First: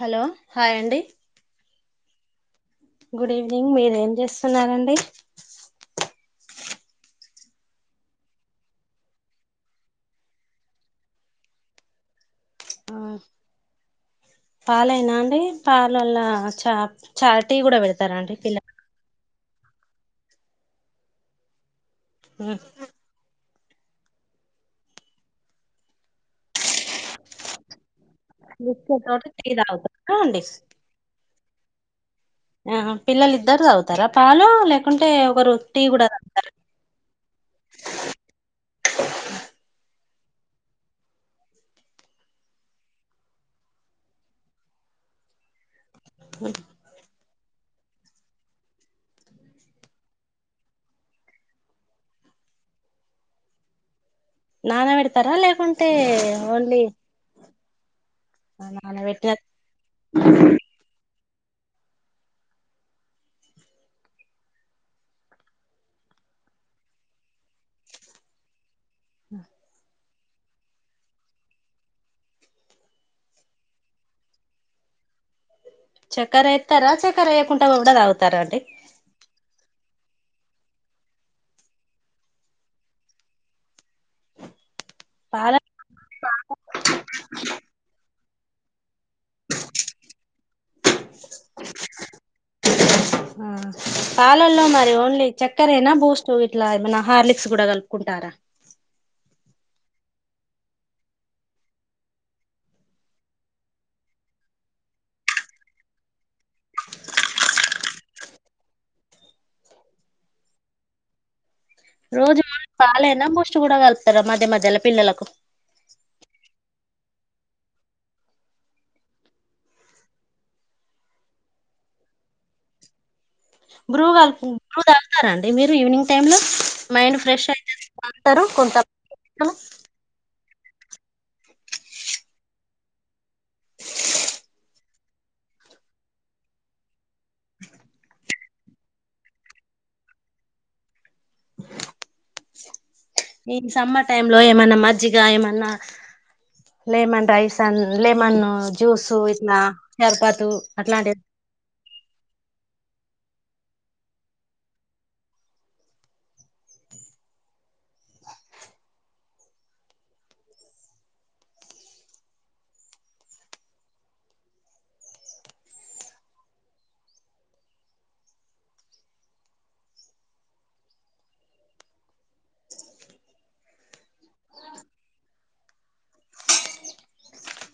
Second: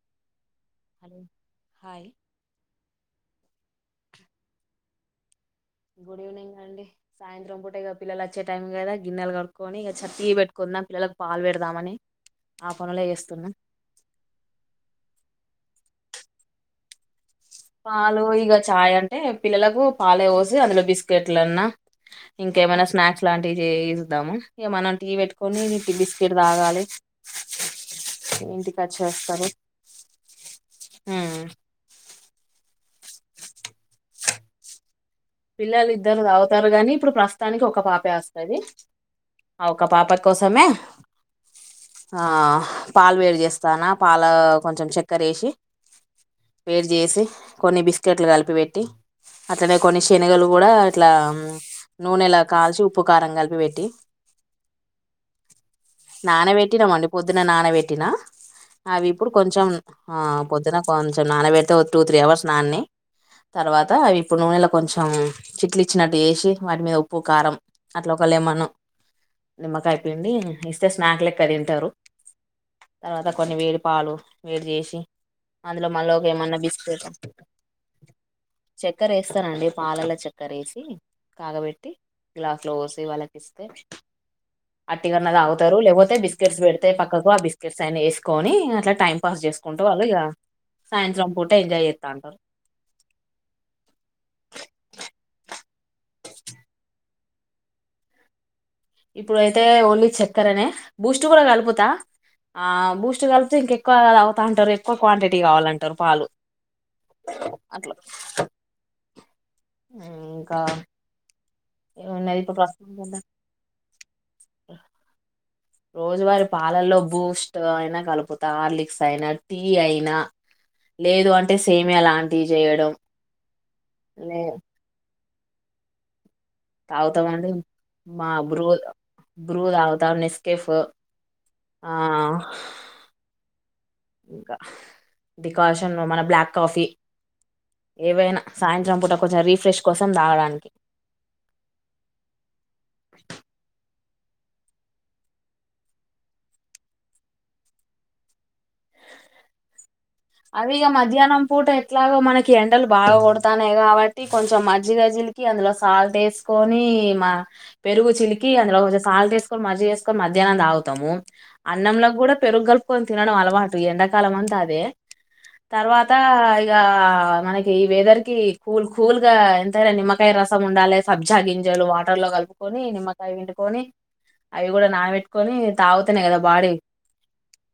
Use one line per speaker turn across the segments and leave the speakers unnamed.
Hello hi అండి
hello hi
good evening మీరేం చేస్తున్నారండి
గుడ్ ఈవెనింగ్ అండి సాయంత్రం పూట ఇక పిల్లలు వచ్చే టైం కదా గిన్నెలు కడుక్కొని ఇక టీ పెట్టుకున్నా పిల్లలకు పాలు పెడదామని ఆ పనులే చేస్తున్నా
పాలైనా అండి పాలల్ల చా చాలా టీ కూడా పెడతారఅండి పిల్ల
టే పిల్లలకు పాలే పోసి అందులో బిస్కెట్లన్న ఇంకేమైనా స్నాక్స్ లాంటి చయిద్దాము ఇక మనం టీ పెట్టుకొని ఇ బిస్కెట్ తాగాలి ఇంటికి
నిచ్చే తోట
వచ్చేస్తారు
టీ తాగుతారా అండి
ఉమ్.
ఆ పిల్లలు ఇద్దారు చదువుతారా పాలు లేక
పిల్లలు ఇద్దరు తవుతారు గాని ఇప్పుడు ప్రస్తుతానికి ఒక పాపే వస్తుంది ఒక పాప కోసమే ఆ పాలు వేడి చేస్తానా పాల కొంచెం చక్కర వేసి వేరు చేసి కొన్ని బిస్కెట్లు కలిపి పెట్టి అట్లనే కొన్ని శనగలు కూడా ఇట్లా నూనెలా కాల్చి ఉప్పు కారం కలిపి పెట్టి
నానబెడతారా లేకుంటే ఓన్లీ
నానబెట్టినామండి పొద్దున నానబెట్టినా అవి ఇప్పుడు
నానబెట్టిన
కొంచెం ఆ పొద్దున కొంచం నాన్న పెడితే టూ త్రీ అవర్స్ నాన్ని తర్వాత అవి ఇప్పుడు నూనె కొంచెం చిట్లు ఇచ్చినట్టు చేసి వాటి మీద ఉప్పు కారం అట్లా ఒకళ ఏమన్నా నిమ్మకాయ పండి ఇస్తే స్నాక్లెక్క తింటారు తర్వాత కొన్ని వేడి పాలు వేడి చేసి అందులో మళ్ళీ ఒక
చక్కర
ఏమన్నా
ఎస్తారా
బిస్కెట్
చక్కెర వేయకుండా కూడా తగుతారా అండి
డి పాలల్లో చక్కర వేసి కాగబెట్టి గ్లాస్ లో పోసి వాళ్ళకి ఇస్తే అటి కన్నా
పాల
తాగుతారు లేపోతే బిస్కెట్స్ పెడితే పక్కకు ఆ బిస్కెట్స్ అయినా వేసు కొని అట్లా టైం పాస్ చేసుకుంటూ వాళ్ళు ఇక సాయంత్రం పూట ఎంజాయ్ చేస్తాంటారు
ఆ పాలల్లో మరి ఓన్లీ చక్క చెక్కరయినా బూస్ట్ ఇట్లా ఏమైనా హార్లిక్స్ కూడా కలుపుకుంటారా
ఇప్పుడుయితే ఓన్లీ చక్కెర అనే బూస్ట్ కూడా కలుపుతా బూస్ట్ కలిపితే ఇంకెక్కువ అ అవుతా అంటారు ఎక్కువ క్వాంటిటీ కావాలంటారు పాలు అట్లా ఇంకా ఏమున్నది
రోజు
ఇప్పుడు ప్రస్తుతం
పాలైనా బూస్ట్ కూడా కలుపుతారా మధ్య మధ్యలో పిల్లలకు
రోజువారి పాలల్లో బూస్ట్ అయినా కలిపుతా ఆర్లిక్స్ అయినా టీ అయినా లేదు అంటే సేమ లాంటివి చేయడం
బ్రూ
లే
గల్పు బ్రూ తగు స్తా అండి మీరు ఈవినింగ్ టైమ్ లో మైండ్ ఫ్రెష్
తాగుతామండి
అయితది
మా
అంటారు
బ్రు
కొంత
బ్రు తాగుతామని ఇస్త కేఫ్
గా
ఇంకా డికాషన్ మన బ్లాక్ కాఫీ ఏవైనా సాయంత్రం పూట కొంచెం రీఫ్రెష్ కోసం తాగడానికి
ఆ ఈ సమ్మర్ టైమ్ లో ఏమన్నా మజ్జిగ ఏమన్నా లెమన్ రైస్ అ లెమన్ జ్యూస్ ఇట్లా షర్బతు
అవిక
అట్లాంటి
మధ్యాహ్నం పూట ఎట్లాగో మనకి కి ఎండలు బాగా కొడతాన్నాయి కాబట్టి కొంచెం మజ్జిగా చిలికి అందులో సాల్ట్ వేసుకొని మా పెరుగు చిలికి అందులో కొంచెం సాల్ట్ వేసుకొని మజ్జిగ వేసుకొని మధ్యాహ్నం తాగుతాము అన్నంంలోకి కూడా పెరుగు కలుపుకొని తినడం అలవాటు ఎండాకాలం అంతా అదే తర్వాత ఇక మనకి ఈ వెదర్ కి కూల్ కూల్గా ఎంతైనా నిమ్మకాయ రసం ఉండాలి సబ్జా గింజలు వాటర్ లో కలుపుకొని నిమ్మకాయ పిండుకొని అవి కూడా నానబెట్టుకొని తాగుతేనే కదా బాడీ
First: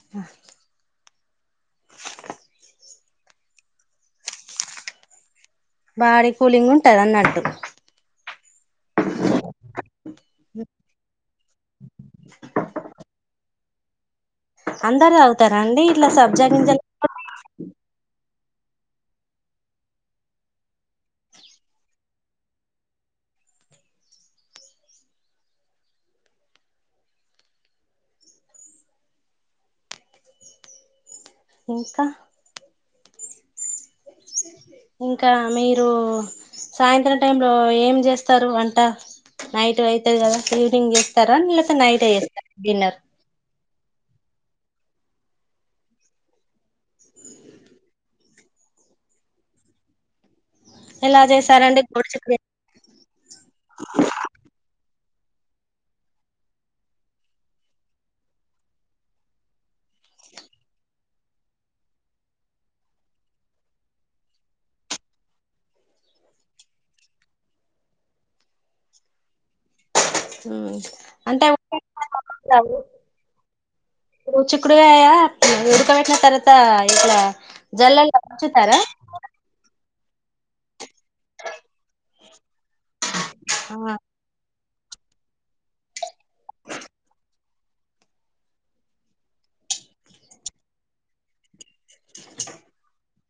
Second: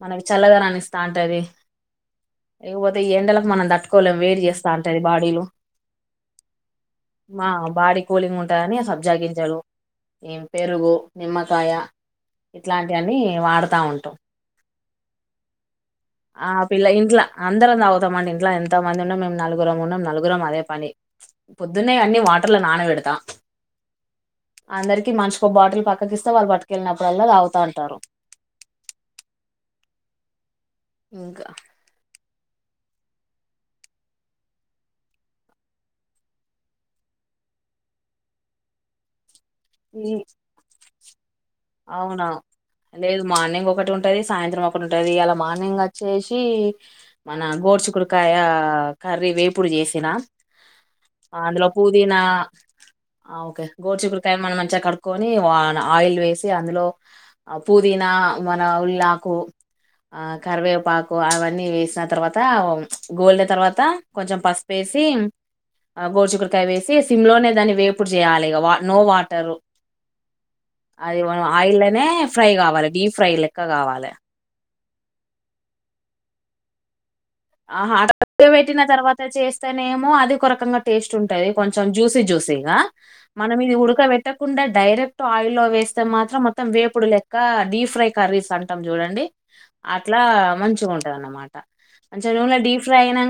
మనకి చెల్లదనాన్ని ఇస్తా అంటుంది ఇకపోతే ఈ ఎండలకు మనం తట్టుకోలేం వేడి చేస్తా ఉంట బాడీలు
బాడీ కూలింగ్ ఉంటది అన్నట్టు
ని సబ్జాగజలు పెరుగు నిమ్మకాయ ఇట్లాంటి అన్నీ వాడుతా ఉంటాం
అందరు అవుతారండి ఇట్లా సబ్జగింజ
ఇంట్ అందరం తాగుతాంంట ఇంట్లో ఎంత మంది ఉన్నా మేము నలుగురం ఉన్నాం నలుగురం అదే పని పొద్దున్న అన్ని వాటర్ల నానబెడతాం అందరికి మంచికో బాటిల్ పక్కకిస్తే వాళ్ళు పట్టుకెళ్ళినప్పుడుల్లా తాగుతా అంటారు ఇంకా
ఇంకా ఇంకా మీరు సాయంత్రం టైంలో ఏం చేస్తారు అంట నైట్
ఈ
అయితుది కదా ఈవనింగ్ ఎ స్తార నిల సా నైట్స్త డిన్నర్
ఒక ఉంటది సాయంత్రం ఒకటి ఉంటది ఇలా మార్నింగ్ వచ్చేసి మన గోడ్చుకురకాయ కర్రీ వేపుడు చేసిన
ఎలా
అందులో
చేసారండి గోడు
పుదీనా
చిక్కుడు
ఆ ఓకే గోరుచుకురకాయ మనం మంచిగా కడుపు ని ఆయిల్ వేసి అందులో పుదీనా మన ఉల్లాకు కరివేపాకు అవన్నీ వేసిన తర్వాత గోలిన తర్వాత కొంచెం పసుపుేసి గోడిచకురకాయ వేసి సిమ్ లోనే దాన్ని వేపు చేయాలి నో వాటర్
ఆ
అది ఆయిల్నే ఫ్రై కావాలి డీప్ ఫ్రై లెక్క కావాలి
ఉడువేయా ఉడకబెట్టిన తర్వాత ఇట్లా
ఆ
జల్లల్లో ముంచుతారా
పెట్టిన తర్వాత చేస్తా నేమో అది ఒక రకంగా టేస్ట్ ఉంటుది కొంచెం జ్యూసీ జూీ మనం ఇది ఉడకబెట్టకుండా డైరెక్ట్ ఆయిల్ల్లో వేస్తే మాత్రం మొత్తం వేపుడు లెక్క డీప్ ఫ్రై కర్రీస్ అంటాం చూడండి అట్లా మంచి ఉంటది అన్నమాట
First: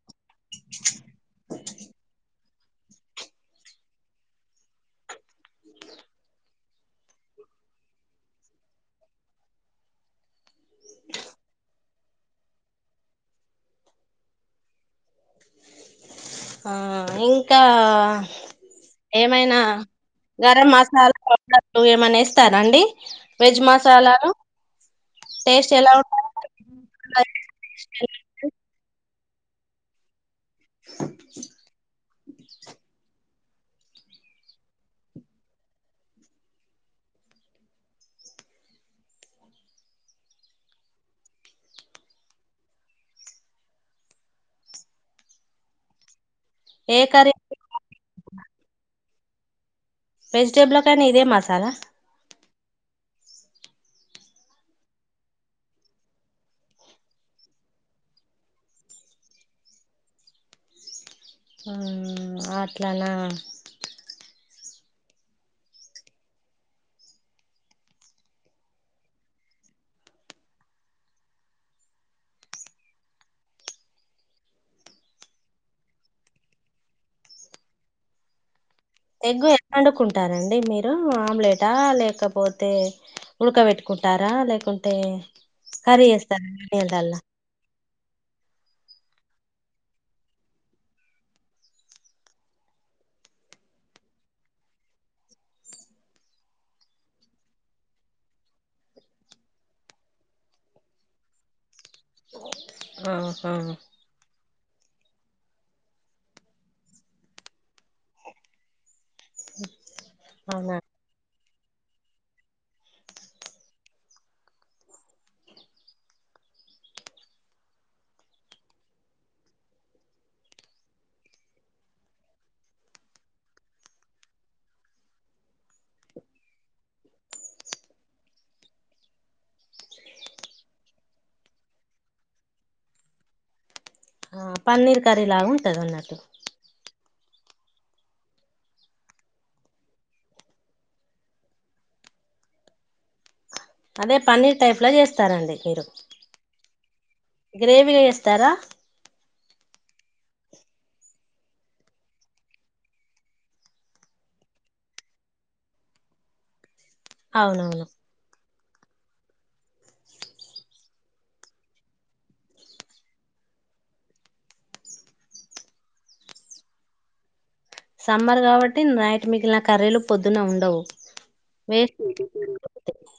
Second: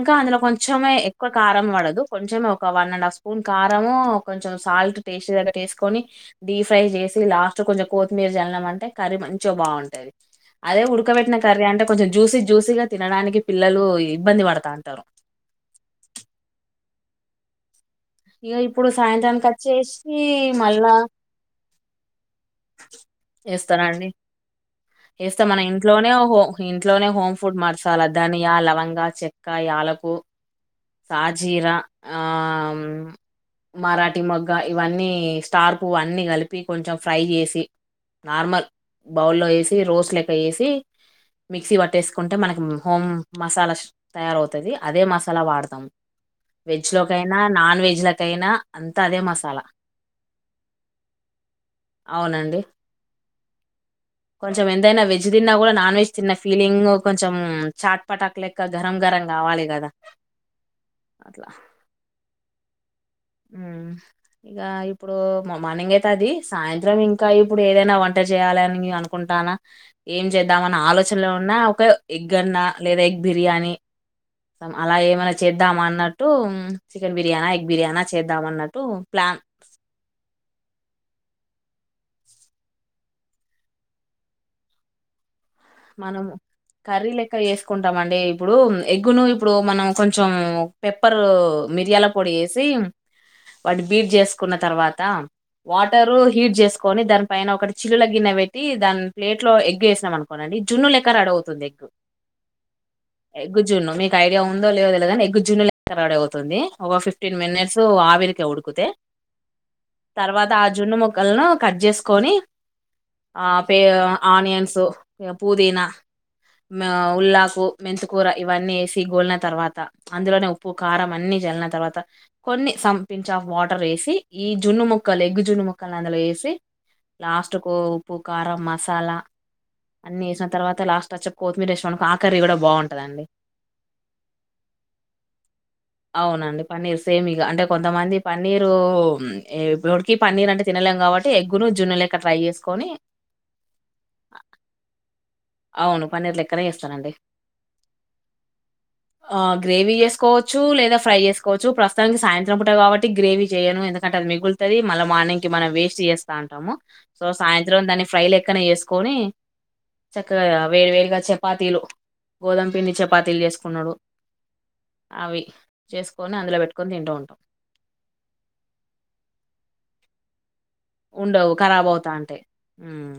కా కొంచమే ఎక్కువ కారం పడదు కొంచెమే ఒక వన్ అండ్ హాఫ్ స్పూన్ కారంము కొంచెం సాల్ట్ టేస్టీ దగ్గేసుకొని డీప్ ఫ్రై చేసి లాస్ట్ కొంచెం కొత్తిమీర చల్లం అంటే కర్రీ మంచిగా బాగుంటది అదే ఉడకబెటిన కర్రీ అంటే కొంచెం జ్యూసీ జ్యూసీగా తినడానికి పిల్లలు ఇబ్బంది మడతా అంటారు
ఆ ఇంకా
ఇక ఇప్పుడు సాయంత్రానికి
ఏమైనా
వచ్చేసి మళ్ళా
మ
వస్తానండి వస్తా మన
టేస్ట్ ఎలా
ఇంట్లోనే
ఉంటది
హో ఇంట్లోనే హోమ్ ఫుడ్ మార్చాల దధానియా లవంగా మ మ ఇ ప అ క కొ ఫ్రై చేసి నార్మల్ బౌల్లో వేసి రోస్ లెక వేసి మిక్సీ పట్టేసుకుంటే మనకి హోమ్ మసాలా తయారవుతుంది అదే మసాలా వాడతాము వెజ్
ఏ
లోకైనా
కర్రీ
నాన్ వెజ్ తనా అంతా అదే మసాలా
వెజిటేబుల్ కానీ ఇదే మాస
అవునండి కొంచెం ఎంతైనా వెజ్ తిన్నా కూడా నాన్ వెజ్ తిన్న ఫీలింగ్ కొంచెం చాట్ పటాకు లెక్క గరం గరం కావాలి కదా
ఆ అట్ల నా
ఇక ఇప్పుడు మార్నింగ్ అయితే అది సాయంత్రం ఇంకా ఇప్పుడు ఏదైనా వంట చేయాలని అనుకుంటానా ఏం చేద్దామని ఆలోచనలో ఉన్నా ఒక ఎగ్ గన్నా లేదా ఎగ్ బిర్యానీ అలా ఏమైనా చేద్దాం అన్నట్టు చికెన్ బిర్యానా ఎగ్ బిర్యానా చేద్దాం అన్నట్టు
ఎగ్గు ఎట్లాండ్డుకుంటారండి మీరు ఆమ్లెట్ త లేకపోతే ఉడకబెట్టుకుంటారా లేకుంటే కర్రీ చేస్తారా నీళ్ళల
టాండి ఇప్పుడు ఎగ్గును ఇప్పుడు మనం కొంచెం పెప్పర్ మిరియాల పొడి వేసి వాటి బీట్ చేసుకున్న తర్వాత వాటరు హీట్ చేసుకొని దాని పైన ఒకటి చిలుల గిన్నె పెట్టి దాని ప్లేట్ లో ఎగ్గు వేసినాంనుకు కోనండి జున్ను లె రడవుతుంది దగ్గు
ఆహా
ఎగ్గుజున్ను మీకు ఐడియా ఉన్ ఉందో లేదో తెలవదు గాని ఎగ్గు జున్ను ఆడే పోతుంది ఒక ఫిఫ్టీన్ మినిట్స్ ఆవిరికే ఉడికితే. తర్వాత ఆ
అవునా
జున్ను ముక్కలను, కట్ జేసుకుని ఆ పే ఆనియన్సు. ఇగ పుదీనా ఉల్లాకు, మెంతకూర ఇవన్నీ ఏసి గోలిన తర్వాత, అందులోనే ఉప్పు, అన్నీ జల్లిన తర్వాత కొన్ని సంపించ్ ఆఫ్ వాటర్ ఏసి, ఈ జున్ను ముక్కలు ఎగ్గు జున్ను ముక్కలని అందులో ఏసి లాస్ట్ కు ఉప్పు, కారం మసాలా ఏసిన తర్వాత లాస్ట్ వచ్చే కొత్తిమీర ఏసినావ్ అనుకో ఆ కర్రీ కూడా బాగుంటదండి.
ఆ పన్నీర్ కర్రీ లాగా ఉంటది.
అవునండి పన్నీర్ సేమ్ ఇగ, అంటే కొంతమంది పన్నీరు ఇప్పటికిీ పన్నీర్ అంటే తినలేము కాబట్టి ఎగ్గును జున్ను లేక ట్రై చేసుకొని.
అదే పన్నీర్ టైప్ లో చేస్త
అవును! పన్నీర్ లెక్కనే చేస్తానండి
గ్రేవీగా చేస్తారా
ఆ గ్రేవీ చేసుకోవచ్. చ్చు లేదా ఫ్రై చేసుకోవచ్చు ప్రస్తుతానికి సాయంత్రం పుట్టా కాబటి గ్రేవీ చేయను. ఎందుకంటే అది మిగులుతాది, మళ్ళా మార్నింగ్ కి మనం వేస్ట్ చేస్తా ఉంటాము. సో సాయంత్రం
అవునవును
దాని ఫ్రైలెక్ క్కనే చేసుకొని. చక్కగా వేడివేడిగా చపాతీలు, గోధుమ పిండి చపాతీలు చేసుకునుడు, అవి చేసుకొని అందులో పెట్టుకొని తింటూ ఉంటాం.
సమ్మర్ కాబట్టి నైట్ మిగిలిన కర్రీలు పొద్దున్న ఉండవు
ఉండవు కరాబ్ అవుతాంటాయ్.
వేస్ట్
హ్మ్!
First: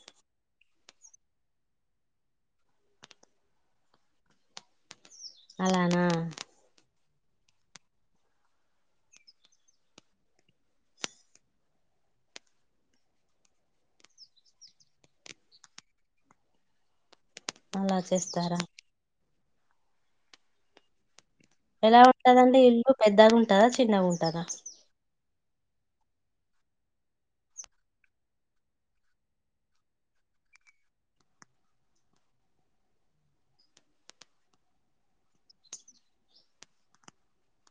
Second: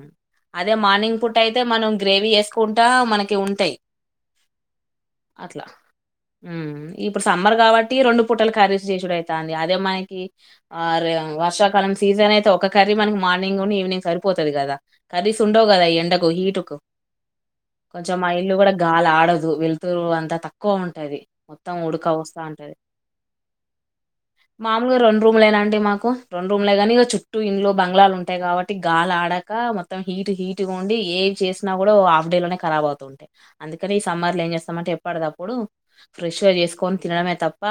అదే మార్నింగ్ పూట అయితే మనం గ్రేవీ చేసుకుంటా మనకి ఉంటాయ్. అట్లా,
అలానా
హ్మ్! ఇప్పుడు సమ్మర్ కాబట్టి రెండు పుట్టలు కర్రీస్ చేసుడు అయితంది అదే మనకి ఆ వర్షాకాలం సీజన్ అయి ఒక కర్రీ మనకి మార్నింగును ఈవినింగ్ సరిపోతాది కదా, కర్రీస్ ఉండవు కదా, ఈ ఎండకు హీటుకు.
అలా
కొంచెం మా ఇల్లు
చేస్తారా
కూడా గాలి ఆడదు తు వెలుతురు అంతా తక్కువ ఉంటది మొత్తం
ఎలా
ఉడక వస్తా
ఉంటదండి
ఉంటది.
ఇల్లు పెద్దగుంటదా చిన్నగుంటద
రూమ్ లే అండి మాకు రెండు రూమ్లే గానీ చుట్ ట్టు ఇండ్లు బంగ్లాలు ఉంటాయి కాబట్టి గాలి ఆడక మొత్తం హీట్ హీట్గా ఉండి ఏ చేసినా కూడా హాఫ్ డే లోనే రా అవుతూ ఉంటాయి అందుకని ఈ సమ్మర్లో ఏం చేస్తామంటే ఎప్పడటప్పుడు ఫ్రెష్గా చేసుకొని తినడమే తప్ప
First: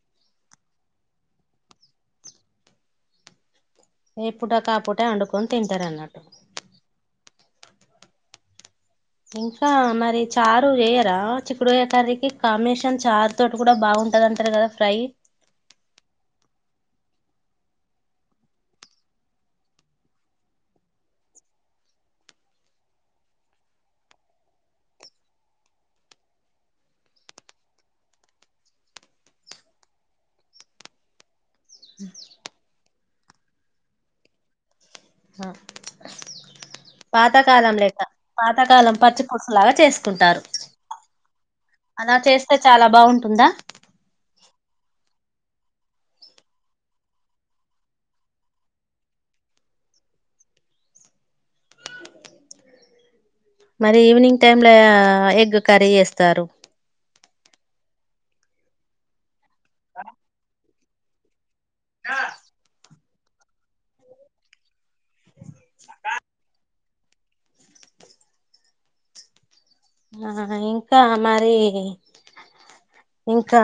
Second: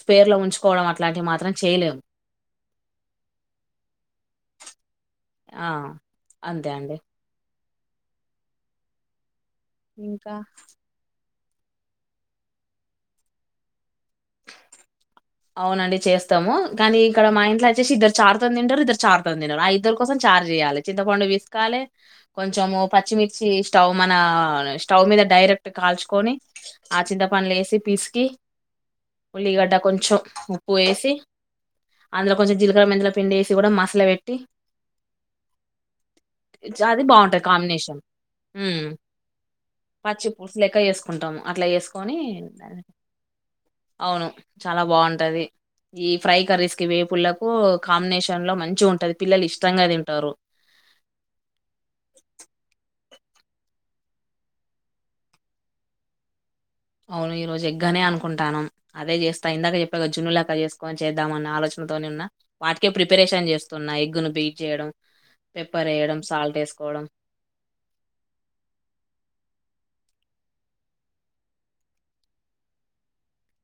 స్పేర్లో ఉంచుకోవడం అట్లాంటివి మాత్రం చేయలేము
ఏపుడ కాపుట ట్టే వండుకొని
ఆ
తింటారు అన్నట్టు
అంతే అండి
ఇంకా మరి
ఇంకా
చారు చేయరా చిక్కుడుకాయ్య కర్రీ కి కాంబినేషన్ చారు తోటి కూడా బాగుంటది అంటరు కదా ఫ్రై
అవునండి చేస్తాము కానీ ఇక్కడ మా ఇంట్లో వచ్చేసి ఇద్దరు చారుతో తింటరు ఇద్దరు చారుతో తింటరు ఆ ఇద్దరు కోసం చార్ చేయాలి చింతపండు విసుకాలి కొంచెము పచ్చిమిర్చి స్టవ్ మన స్టవ్ మీద డైరెక్ట్ కాల్చుకొని ఆ చింతపండ్లు వేసి పిసికి ఉల్లిగడ్డ కొంచెం ఉప్పు వేసి అందులో కొంచెం జీలకర్ర మెంతుల పిండి వేసి కూడా మసలు పెట్టి అది బాగుంటది
పాతకాలం
కాంబినేషన్
లెక్క
మ్మ్
పాతకాలం పచ్చి పులుసు లాగా
పచ్చి
చేసుకుంటారు
పూలుసు లెక్క చేసుకుంటాము అట్లా
అలా
వేసుకొని
చేస్తే చాలా బాగుంటుందా
అవును చాలా బాగుంటా టది ఈ ఫ్రై కర్రీస్ కి వేపూల్లకు కాంబినేషన్ లో మంచి గా ఉంటది పిల్లలు ఇష్టంగా తింటారు
మరి ఈవినింగ్ టైమ్ లో ఆ ఎగ్ కర్రీ చేస్తారు
అవును ఈ రోజు ఎగ్గనే అనుకుంటున్నాం అదే చేస్త త ఇందాక చెప్పా జున్నులక చేస్ కొంచం చేద్దామన్న ఆలోచ న తోటి ఉన్న ప్రిపరేషన్ చేస్తున్నా ఎగ్గును బీట్ చేయడం పెప్పర్ వేయడం సాల్ట్ ఎస్ కోవడం
ఆ ఇంకా మరి ఇంకా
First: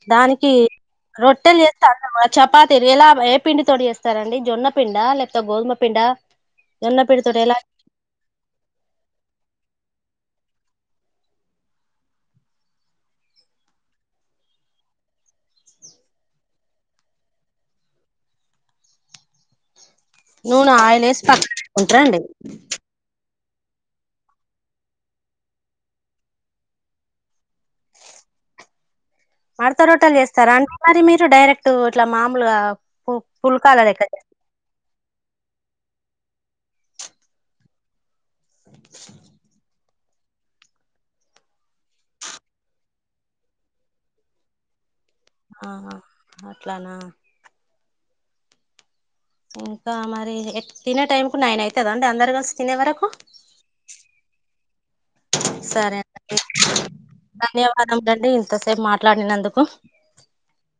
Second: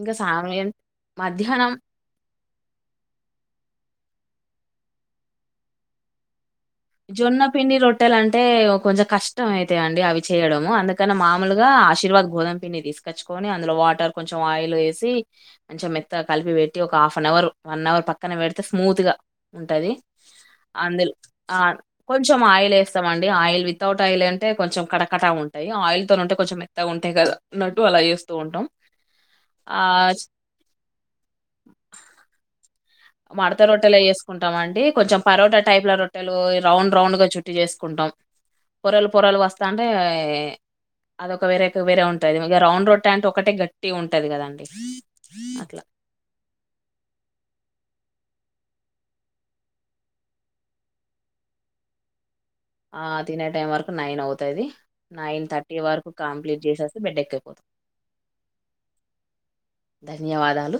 ఇంకా
దానికి
సాయం
రొట్టెలు
మధ్యాహ్నం
చేస్తే అంత చపాతి ఎలా ఏ పిండి తోటి చేస్తారండి జొన్నపిండా లేకపోతే గోధుమ పిండా
జొన్న పిండి రొట్టెలు అంటే కొంచెం కష్టం అయితాయి అండి అవి చేయడము అందుకని మామూలుగా ఆశీర్వాద గోధుమ పిడి తీసుకొచ్చుకొని అందులో వాటర్ కొంచెం ఆయిల్ వేసి కొంచెం మెత్తగా కలిపి పెట్టి ఒక half an hour one hour పక్కన పెడితే స్మూత్గా ఉంటది
నూన ఆయిల్
అందులో
వేసి ప
ఆ కొంచెం ఆయిల్ వేస్తాం అండి ఆయిల్ వితౌట్ ఆయిల్ అంటే కొంచెం కడకట ఉంటాయి ఆయిల్ త ఉంటే కొంచం మెత్తగా ఉంటాయి కదా అన్నట్టు అలా చేస్తూ ఉంటాం.
మడత రొట్టెలు
ఆహ్,
చేస్తారా అంటే మరి మీరు డైరెక్ట్ ఇట్లా మామూలుగా పు
మడత
పుల్కాల
రొట్టెలో
లెక్క
వేసుకుంటాం అండి కొంచెం పరోట్ ట టైపు లో రొట్టెలు రౌండ్ రౌండ్ గా చుట్టి చేసుకుంటాం పొరలు పొరాలు వస్తా అంటే అదొక వేరే వేరే ఉంటుంది ఇగ రౌండ్ రోట్టె అంటె ఒకటే గట్టిగుంటది కదండి
ఆ
అట్లా
అట్లానా ఇంకా మరి ఎ తినే టైం కు నైన్ అయితదండి అందరు కలిసి తినే వరకు
ఆ తినే టైం వరకు నైన్ అవుతది నైన్ థర్టీ
సరే
వరకు
అండి
కంప్లీట్ చేసేస్తే బెడ్డ ఎక్కిపోతాం
ధన్యవాదములండి ఇంతసేపు మాట్లాడినందుకు
ధన్యవాదాలు